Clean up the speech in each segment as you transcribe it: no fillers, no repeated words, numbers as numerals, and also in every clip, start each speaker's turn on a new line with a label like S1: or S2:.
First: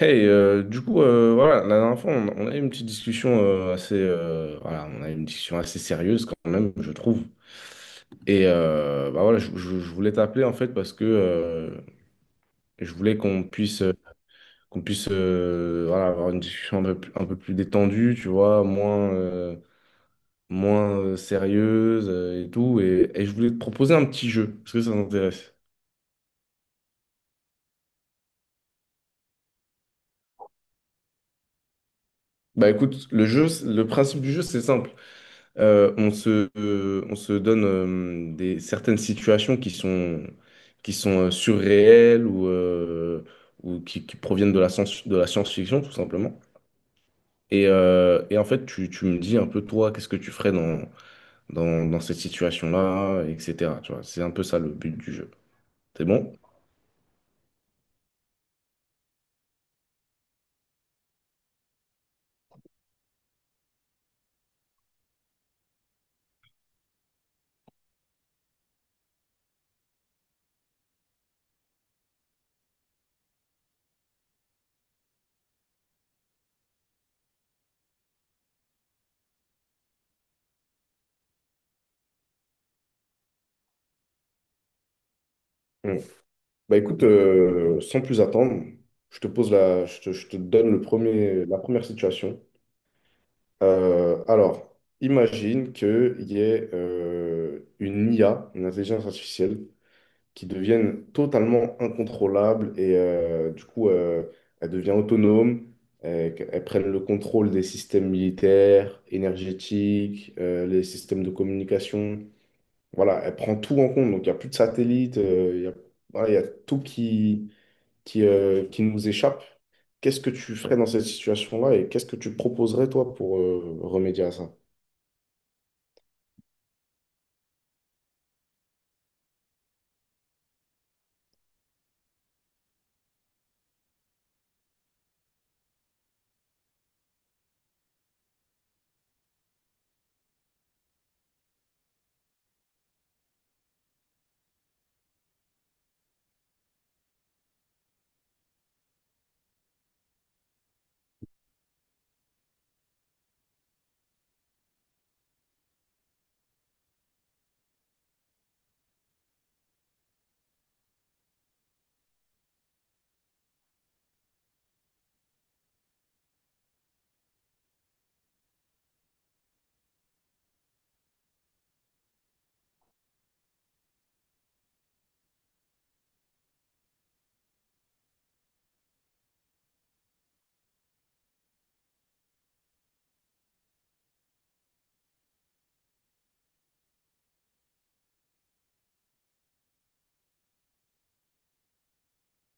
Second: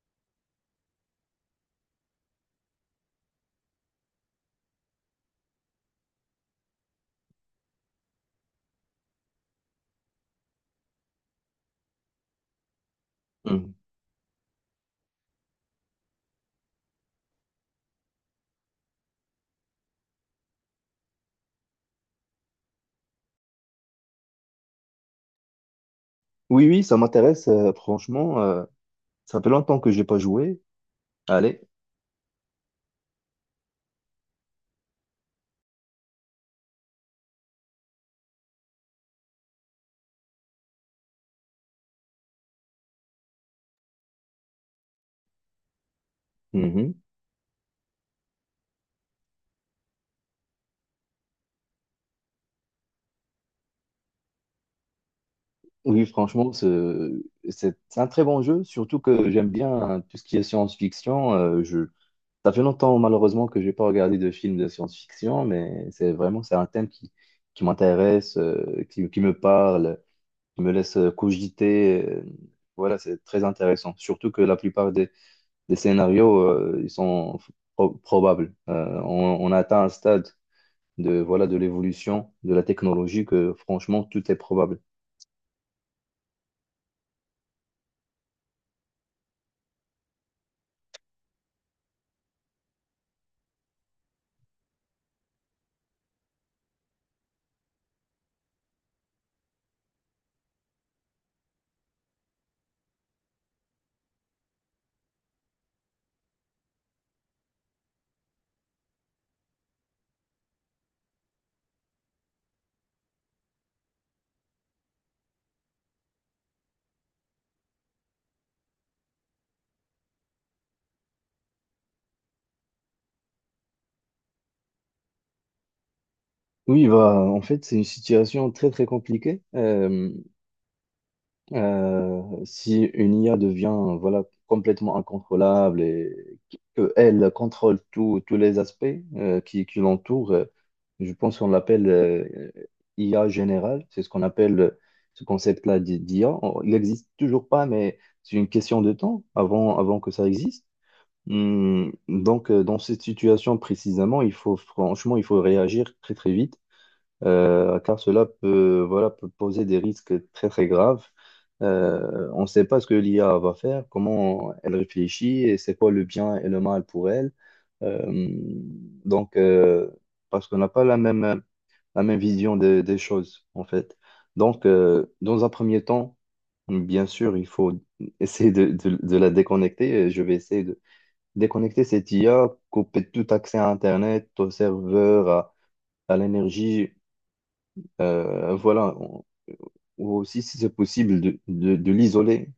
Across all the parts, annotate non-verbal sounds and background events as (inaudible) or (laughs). S1: Hey, du coup, voilà, la dernière fois, on a eu une petite discussion voilà, on a eu une discussion assez sérieuse quand même, je trouve. Et bah voilà, je voulais t'appeler en fait parce que je voulais
S2: Hmm.
S1: qu'on puisse, voilà, avoir une discussion un peu plus détendue, tu vois, moins, moins sérieuse et tout. Et, je voulais te proposer un petit jeu. Est-ce que ça t'intéresse?
S2: Oui, oui, ça m'intéresse, franchement. Ça fait longtemps que j'ai pas joué. Allez.
S1: Bah écoute, le jeu, le principe du jeu, c'est simple. On se donne certaines situations qui sont surréelles ou qui proviennent de la science-fiction, tout simplement.
S2: Mhm.
S1: Et, en fait, tu me dis un peu, toi, qu'est-ce que tu ferais dans cette situation-là, etc. Tu vois, c'est un peu ça le but du jeu. C'est
S2: Oui,
S1: bon?
S2: franchement, c'est un très bon jeu, surtout que j'aime bien hein, tout ce qui est science-fiction. Ça fait longtemps, malheureusement, que j'ai pas regardé de films de science-fiction, mais c'est vraiment, c'est un thème qui m'intéresse, qui me parle, qui me laisse cogiter. Voilà, c'est très intéressant. Surtout que la plupart des scénarios, ils sont probables. On a atteint un stade de voilà de l'évolution de la technologie que franchement tout est probable.
S1: Mm. Bah écoute, sans plus attendre, je te donne la première situation. Alors, imagine qu'il y ait une IA, une intelligence artificielle, qui devienne totalement incontrôlable et du coup, elle devient autonome, qu'elle prenne le contrôle des systèmes militaires, énergétiques, les systèmes de communication. Voilà, elle prend tout en compte. Donc, il n'y a plus de satellites, voilà, il y a tout qui nous échappe. Qu'est-ce que tu ferais dans cette situation-là et qu'est-ce que tu proposerais, toi, pour remédier à ça?
S2: Oui, bah, en fait, c'est une situation très très compliquée. Si une IA devient voilà complètement incontrôlable et qu'elle contrôle tous les aspects qui l'entourent, je pense qu'on l'appelle IA générale. C'est ce qu'on appelle ce concept-là d'IA. Il n'existe toujours pas, mais c'est une question de temps avant, avant que ça existe. Hmm. Donc, dans cette situation précisément, il faut franchement, il faut réagir très très vite, car cela peut, voilà, peut poser des risques très très graves. On ne sait pas ce que l'IA va faire, comment elle réfléchit et c'est quoi le bien et le mal pour elle. Euh, donc, parce qu'on n'a pas la même, la même vision des choses, en fait. Donc, dans un premier temps, bien sûr, il faut essayer de, de la déconnecter. Je vais essayer de déconnecter cette IA, couper tout accès à Internet, au serveur, à l'énergie, voilà. Ou aussi, si c'est possible, de, de l'isoler,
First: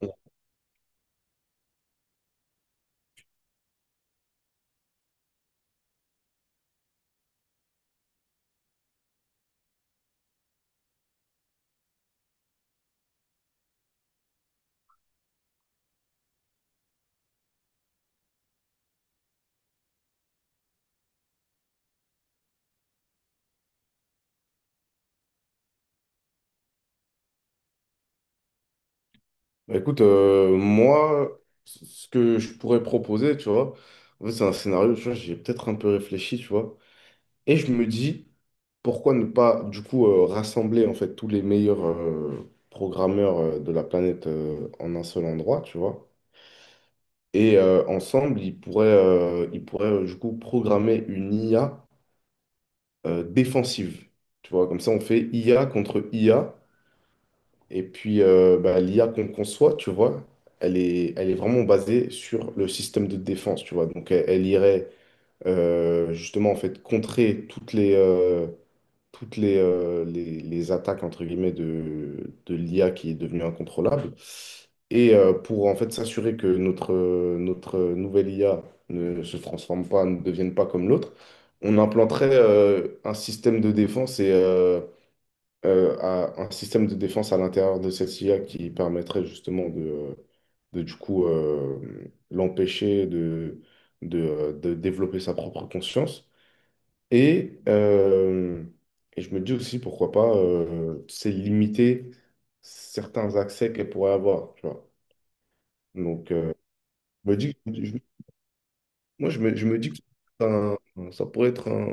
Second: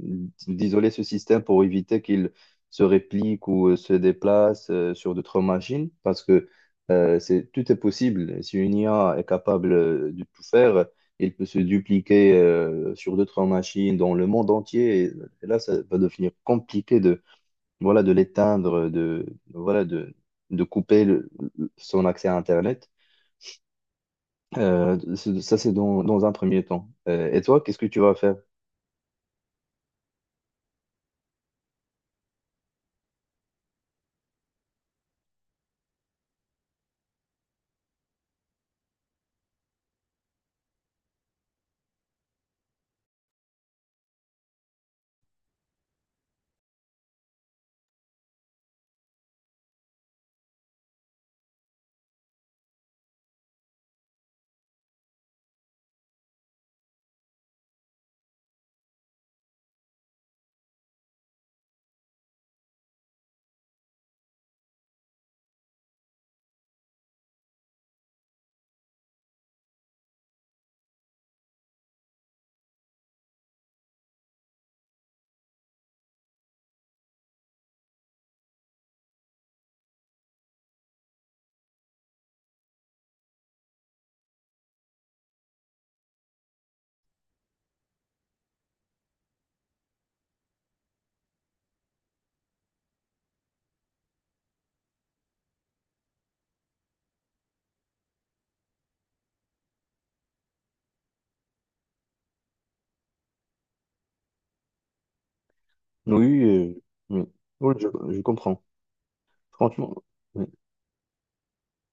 S1: Bah,
S2: d'isoler ce système pour éviter qu'il se réplique ou se déplace sur d'autres machines, parce que c'est, tout est possible. Si une IA est capable de tout faire, il peut se dupliquer sur d'autres machines dans le monde entier, et là, ça va devenir compliqué voilà, de l'éteindre, de, voilà, de couper son accès à Internet. Ça, c'est dans, dans un premier temps. Et toi, qu'est-ce que tu vas faire?
S1: écoute, moi, ce que je pourrais proposer, tu vois, en fait, c'est un scénario, tu vois, j'ai peut-être un peu réfléchi, tu vois, et je me dis, pourquoi ne pas, du coup, rassembler, en fait, tous les meilleurs programmeurs de la planète en un seul endroit, tu vois, et ensemble, ils pourraient, du coup, programmer une IA défensive, tu vois, comme ça, on fait IA contre IA. Et puis, bah, l'IA qu'on conçoit, tu vois, elle est vraiment basée sur le système de défense, tu vois. Donc, elle irait justement, en fait, contrer les attaques, entre guillemets, de l'IA qui est devenue incontrôlable. Et pour, en fait, s'assurer que notre nouvelle IA ne se transforme pas, ne devienne pas comme l'autre, on implanterait un système de défense à l'intérieur de cette IA qui permettrait justement de l'empêcher de développer sa propre conscience. Et, euh, et, je me dis aussi, pourquoi pas, c'est limiter certains accès qu'elle pourrait avoir, tu vois. Donc,
S2: Oui, oui.
S1: je me dis,
S2: Oui,
S1: je-
S2: je comprends.
S1: moi, je me dis
S2: Franchement,
S1: que
S2: oui.
S1: c'est un- ça pourrait être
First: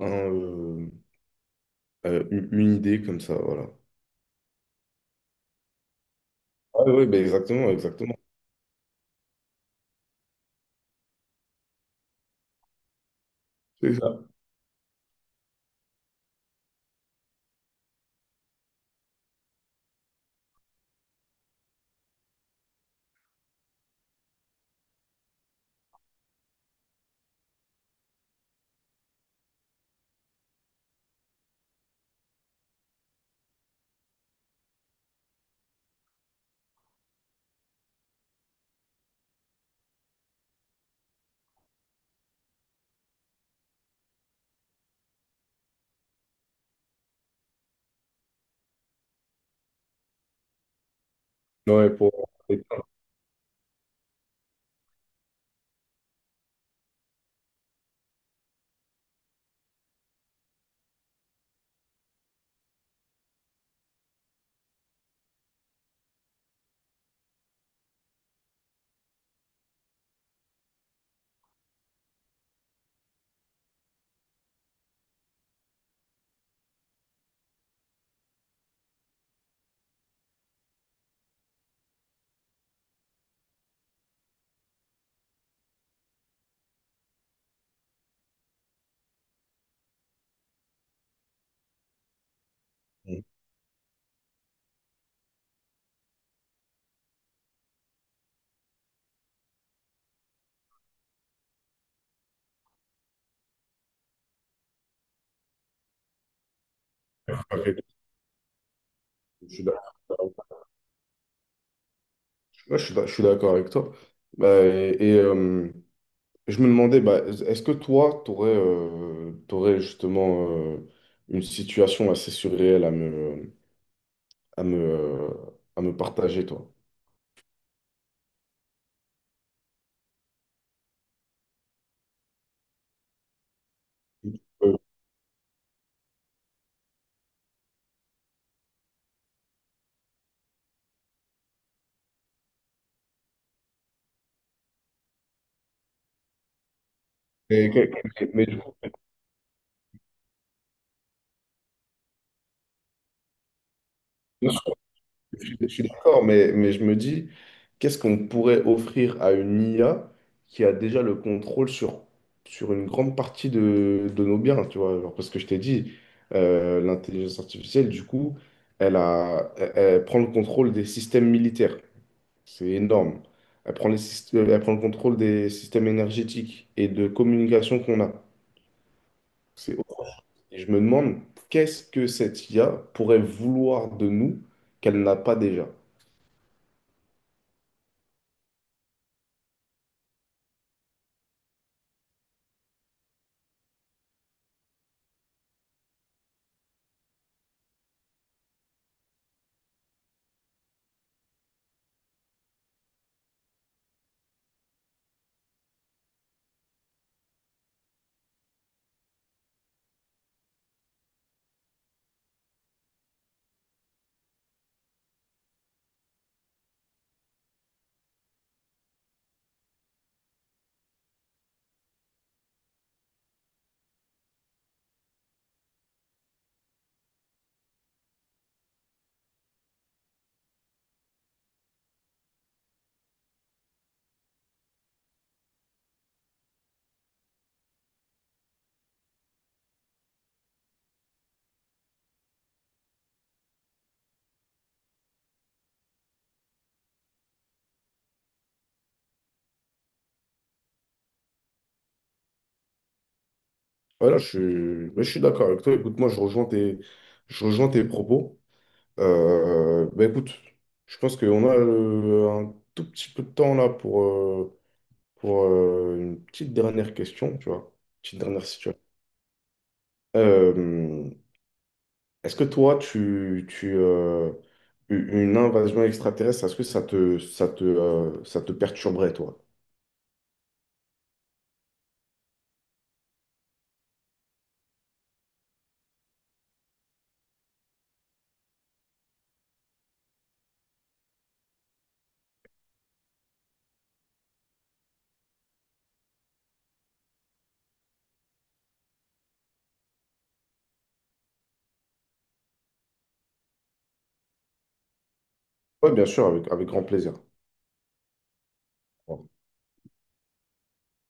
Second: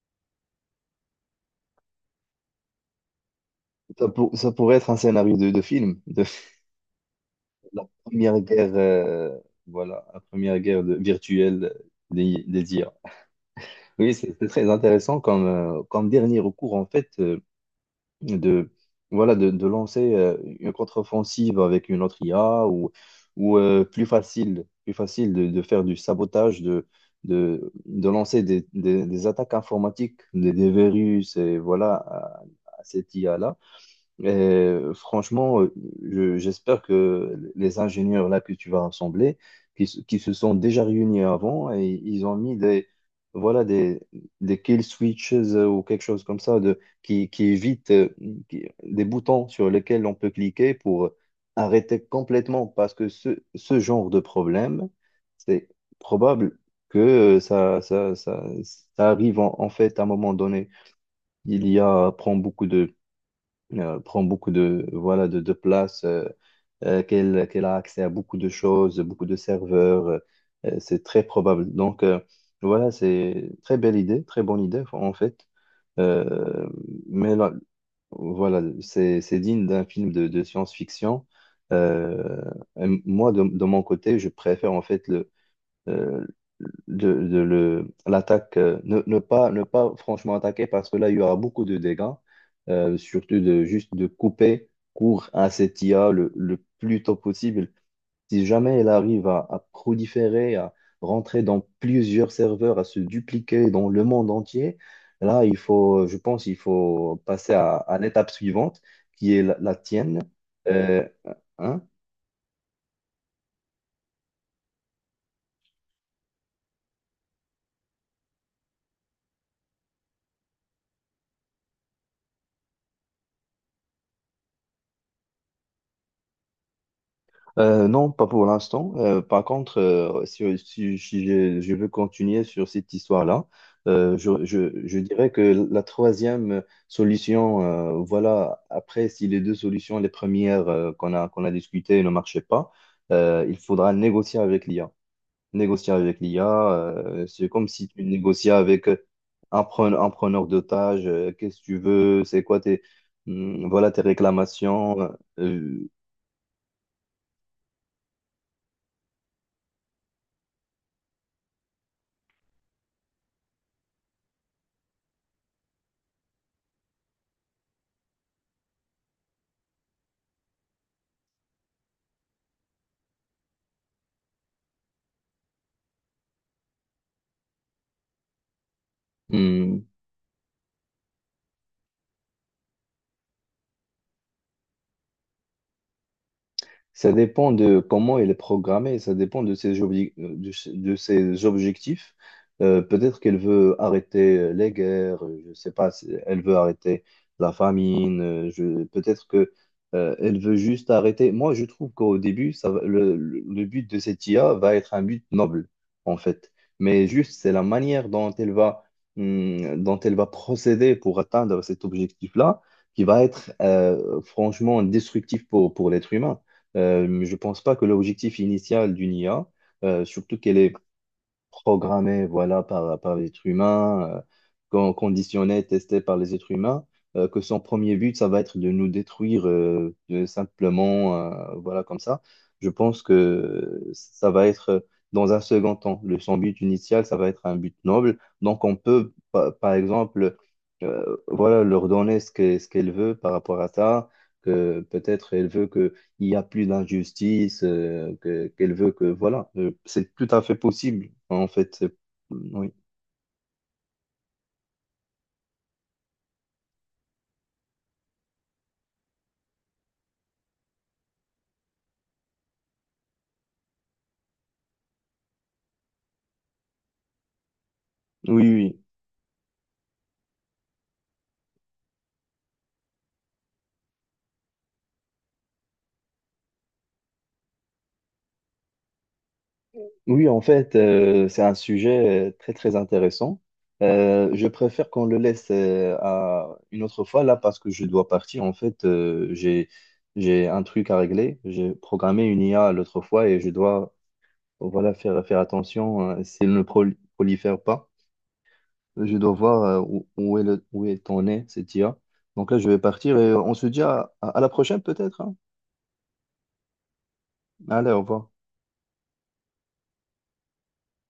S1: un, une idée comme ça, voilà.
S2: Ça, ça pourrait être un scénario de film, de (laughs)
S1: Ah oui, ben exactement,
S2: la
S1: exactement.
S2: première guerre, voilà, la première guerre virtuelle des IA. Oui, c'est très intéressant comme, comme dernier recours, en fait. De voilà de lancer une contre-offensive avec une autre IA ou plus facile de faire du sabotage de lancer des attaques informatiques des virus et voilà à cette IA-là et franchement, j'espère que les ingénieurs là que tu vas rassembler, qui se sont déjà réunis avant et ils ont mis des, voilà, des kill switches ou quelque chose comme ça de, qui évite des boutons sur lesquels on peut cliquer pour
S1: Ouais,
S2: arrêter complètement parce que ce genre de problème, c'est probable que euh, ça, ça, ça, ça arrive en, en fait à un moment donné. Il y a, prend beaucoup de, voilà, de place, qu'elle, qu'elle a accès à beaucoup de choses, beaucoup de serveurs. C'est très probable. Donc, voilà, c'est très belle idée, très bonne idée, en fait. Euh, mais là, voilà, c'est digne d'un film de science-fiction. Euh, et moi, de mon côté, je préfère, en fait, euh, de le, l'attaque, ne, ne pas, ne pas franchement attaquer parce que là, il y aura beaucoup de dégâts,
S1: Mm.
S2: surtout de juste de couper court à cette IA le plus tôt possible. Si jamais elle arrive à proliférer, à rentrer dans plusieurs serveurs, à se dupliquer dans le monde entier, là, il faut, je pense, il faut passer à l'étape suivante qui est
S1: Je
S2: la,
S1: suis
S2: la
S1: d'accord.
S2: tienne. Euh, hein.
S1: Ouais, je suis d'accord avec toi. Bah, et, je me demandais, bah, est-ce que toi, tu aurais, justement une situation assez surréelle à me, à me, euh, à me partager, toi?
S2: Non, pas pour l'instant. Par contre, si, si je, je veux continuer sur cette histoire-là, je,
S1: Euh,
S2: je dirais que la troisième solution, voilà, après, si les deux solutions, les premières qu'on a, qu'on a discutées ne marchaient pas, il faudra négocier avec l'IA. Négocier avec l'IA, c'est comme
S1: mais,
S2: si tu
S1: mais-
S2: négociais
S1: mais-
S2: avec un preneur d'otage, qu'est-ce que tu veux, c'est quoi tes, voilà, tes réclamations.
S1: je suis
S2: euh,
S1: d'accord, mais je me dis, qu'est-ce qu'on pourrait offrir à une IA qui a déjà le contrôle sur une grande partie de nos biens, tu vois? Genre, parce que je t'ai dit, l'intelligence artificielle, du coup, elle prend le contrôle des systèmes militaires. C'est énorme. Elle prend le contrôle des systèmes énergétiques et de communication qu'on a. C'est
S2: hum,
S1: Et je me demande, qu'est-ce que cette IA pourrait vouloir de nous qu'elle n'a pas déjà?
S2: Ça dépend de comment il est programmé, ça dépend de ses, de, ses de ses objectifs. Peut-être qu'elle veut arrêter les guerres, je ne sais pas, si elle veut arrêter la famine, peut-être que, elle veut juste arrêter. Moi, je trouve qu'au début, le but de cette IA va être un but noble, en fait. Mais juste, c'est la manière dont elle va, dont elle va procéder pour atteindre cet objectif-là qui va être, franchement, destructif pour l'être humain. Je pense pas que l'objectif initial d'une IA, surtout qu'elle est programmée voilà, par, par l'être humain, conditionnée, testée par les êtres humains, que son premier but, ça va être de nous détruire simplement, voilà, comme ça. Je pense que ça va être, dans un second temps, le, son but initial, ça va être un but noble. Donc, on peut, par exemple, voilà, leur donner ce qu'elle veut par rapport à ça, que peut-être elle veut que il n'y a plus d'injustice, qu'elle veut que, voilà, c'est tout à fait possible, en fait. Oui,
S1: Voilà, mais je suis d'accord avec toi. Écoute, moi, je rejoins tes propos. Bah, écoute, je pense qu'on a un tout petit peu de temps là pour, une petite dernière question, tu vois. Petite
S2: oui,
S1: dernière situation.
S2: oui.
S1: Euh, Est-ce que toi, une invasion extraterrestre, est-ce que ça te perturberait, toi?
S2: Oui, en fait, c'est un sujet très, très intéressant. Je préfère qu'on le laisse à une autre fois, là, parce que je dois partir. En fait, j'ai un truc à régler. J'ai programmé une IA l'autre fois et je dois, voilà, faire, faire attention, si elle ne prolifère pas. Je dois voir où, où est le, où est ton nez, cette IA. Donc là, je vais partir et on se dit à la prochaine peut-être, hein.
S1: Oui, bien sûr, avec grand plaisir.
S2: Allez, au revoir.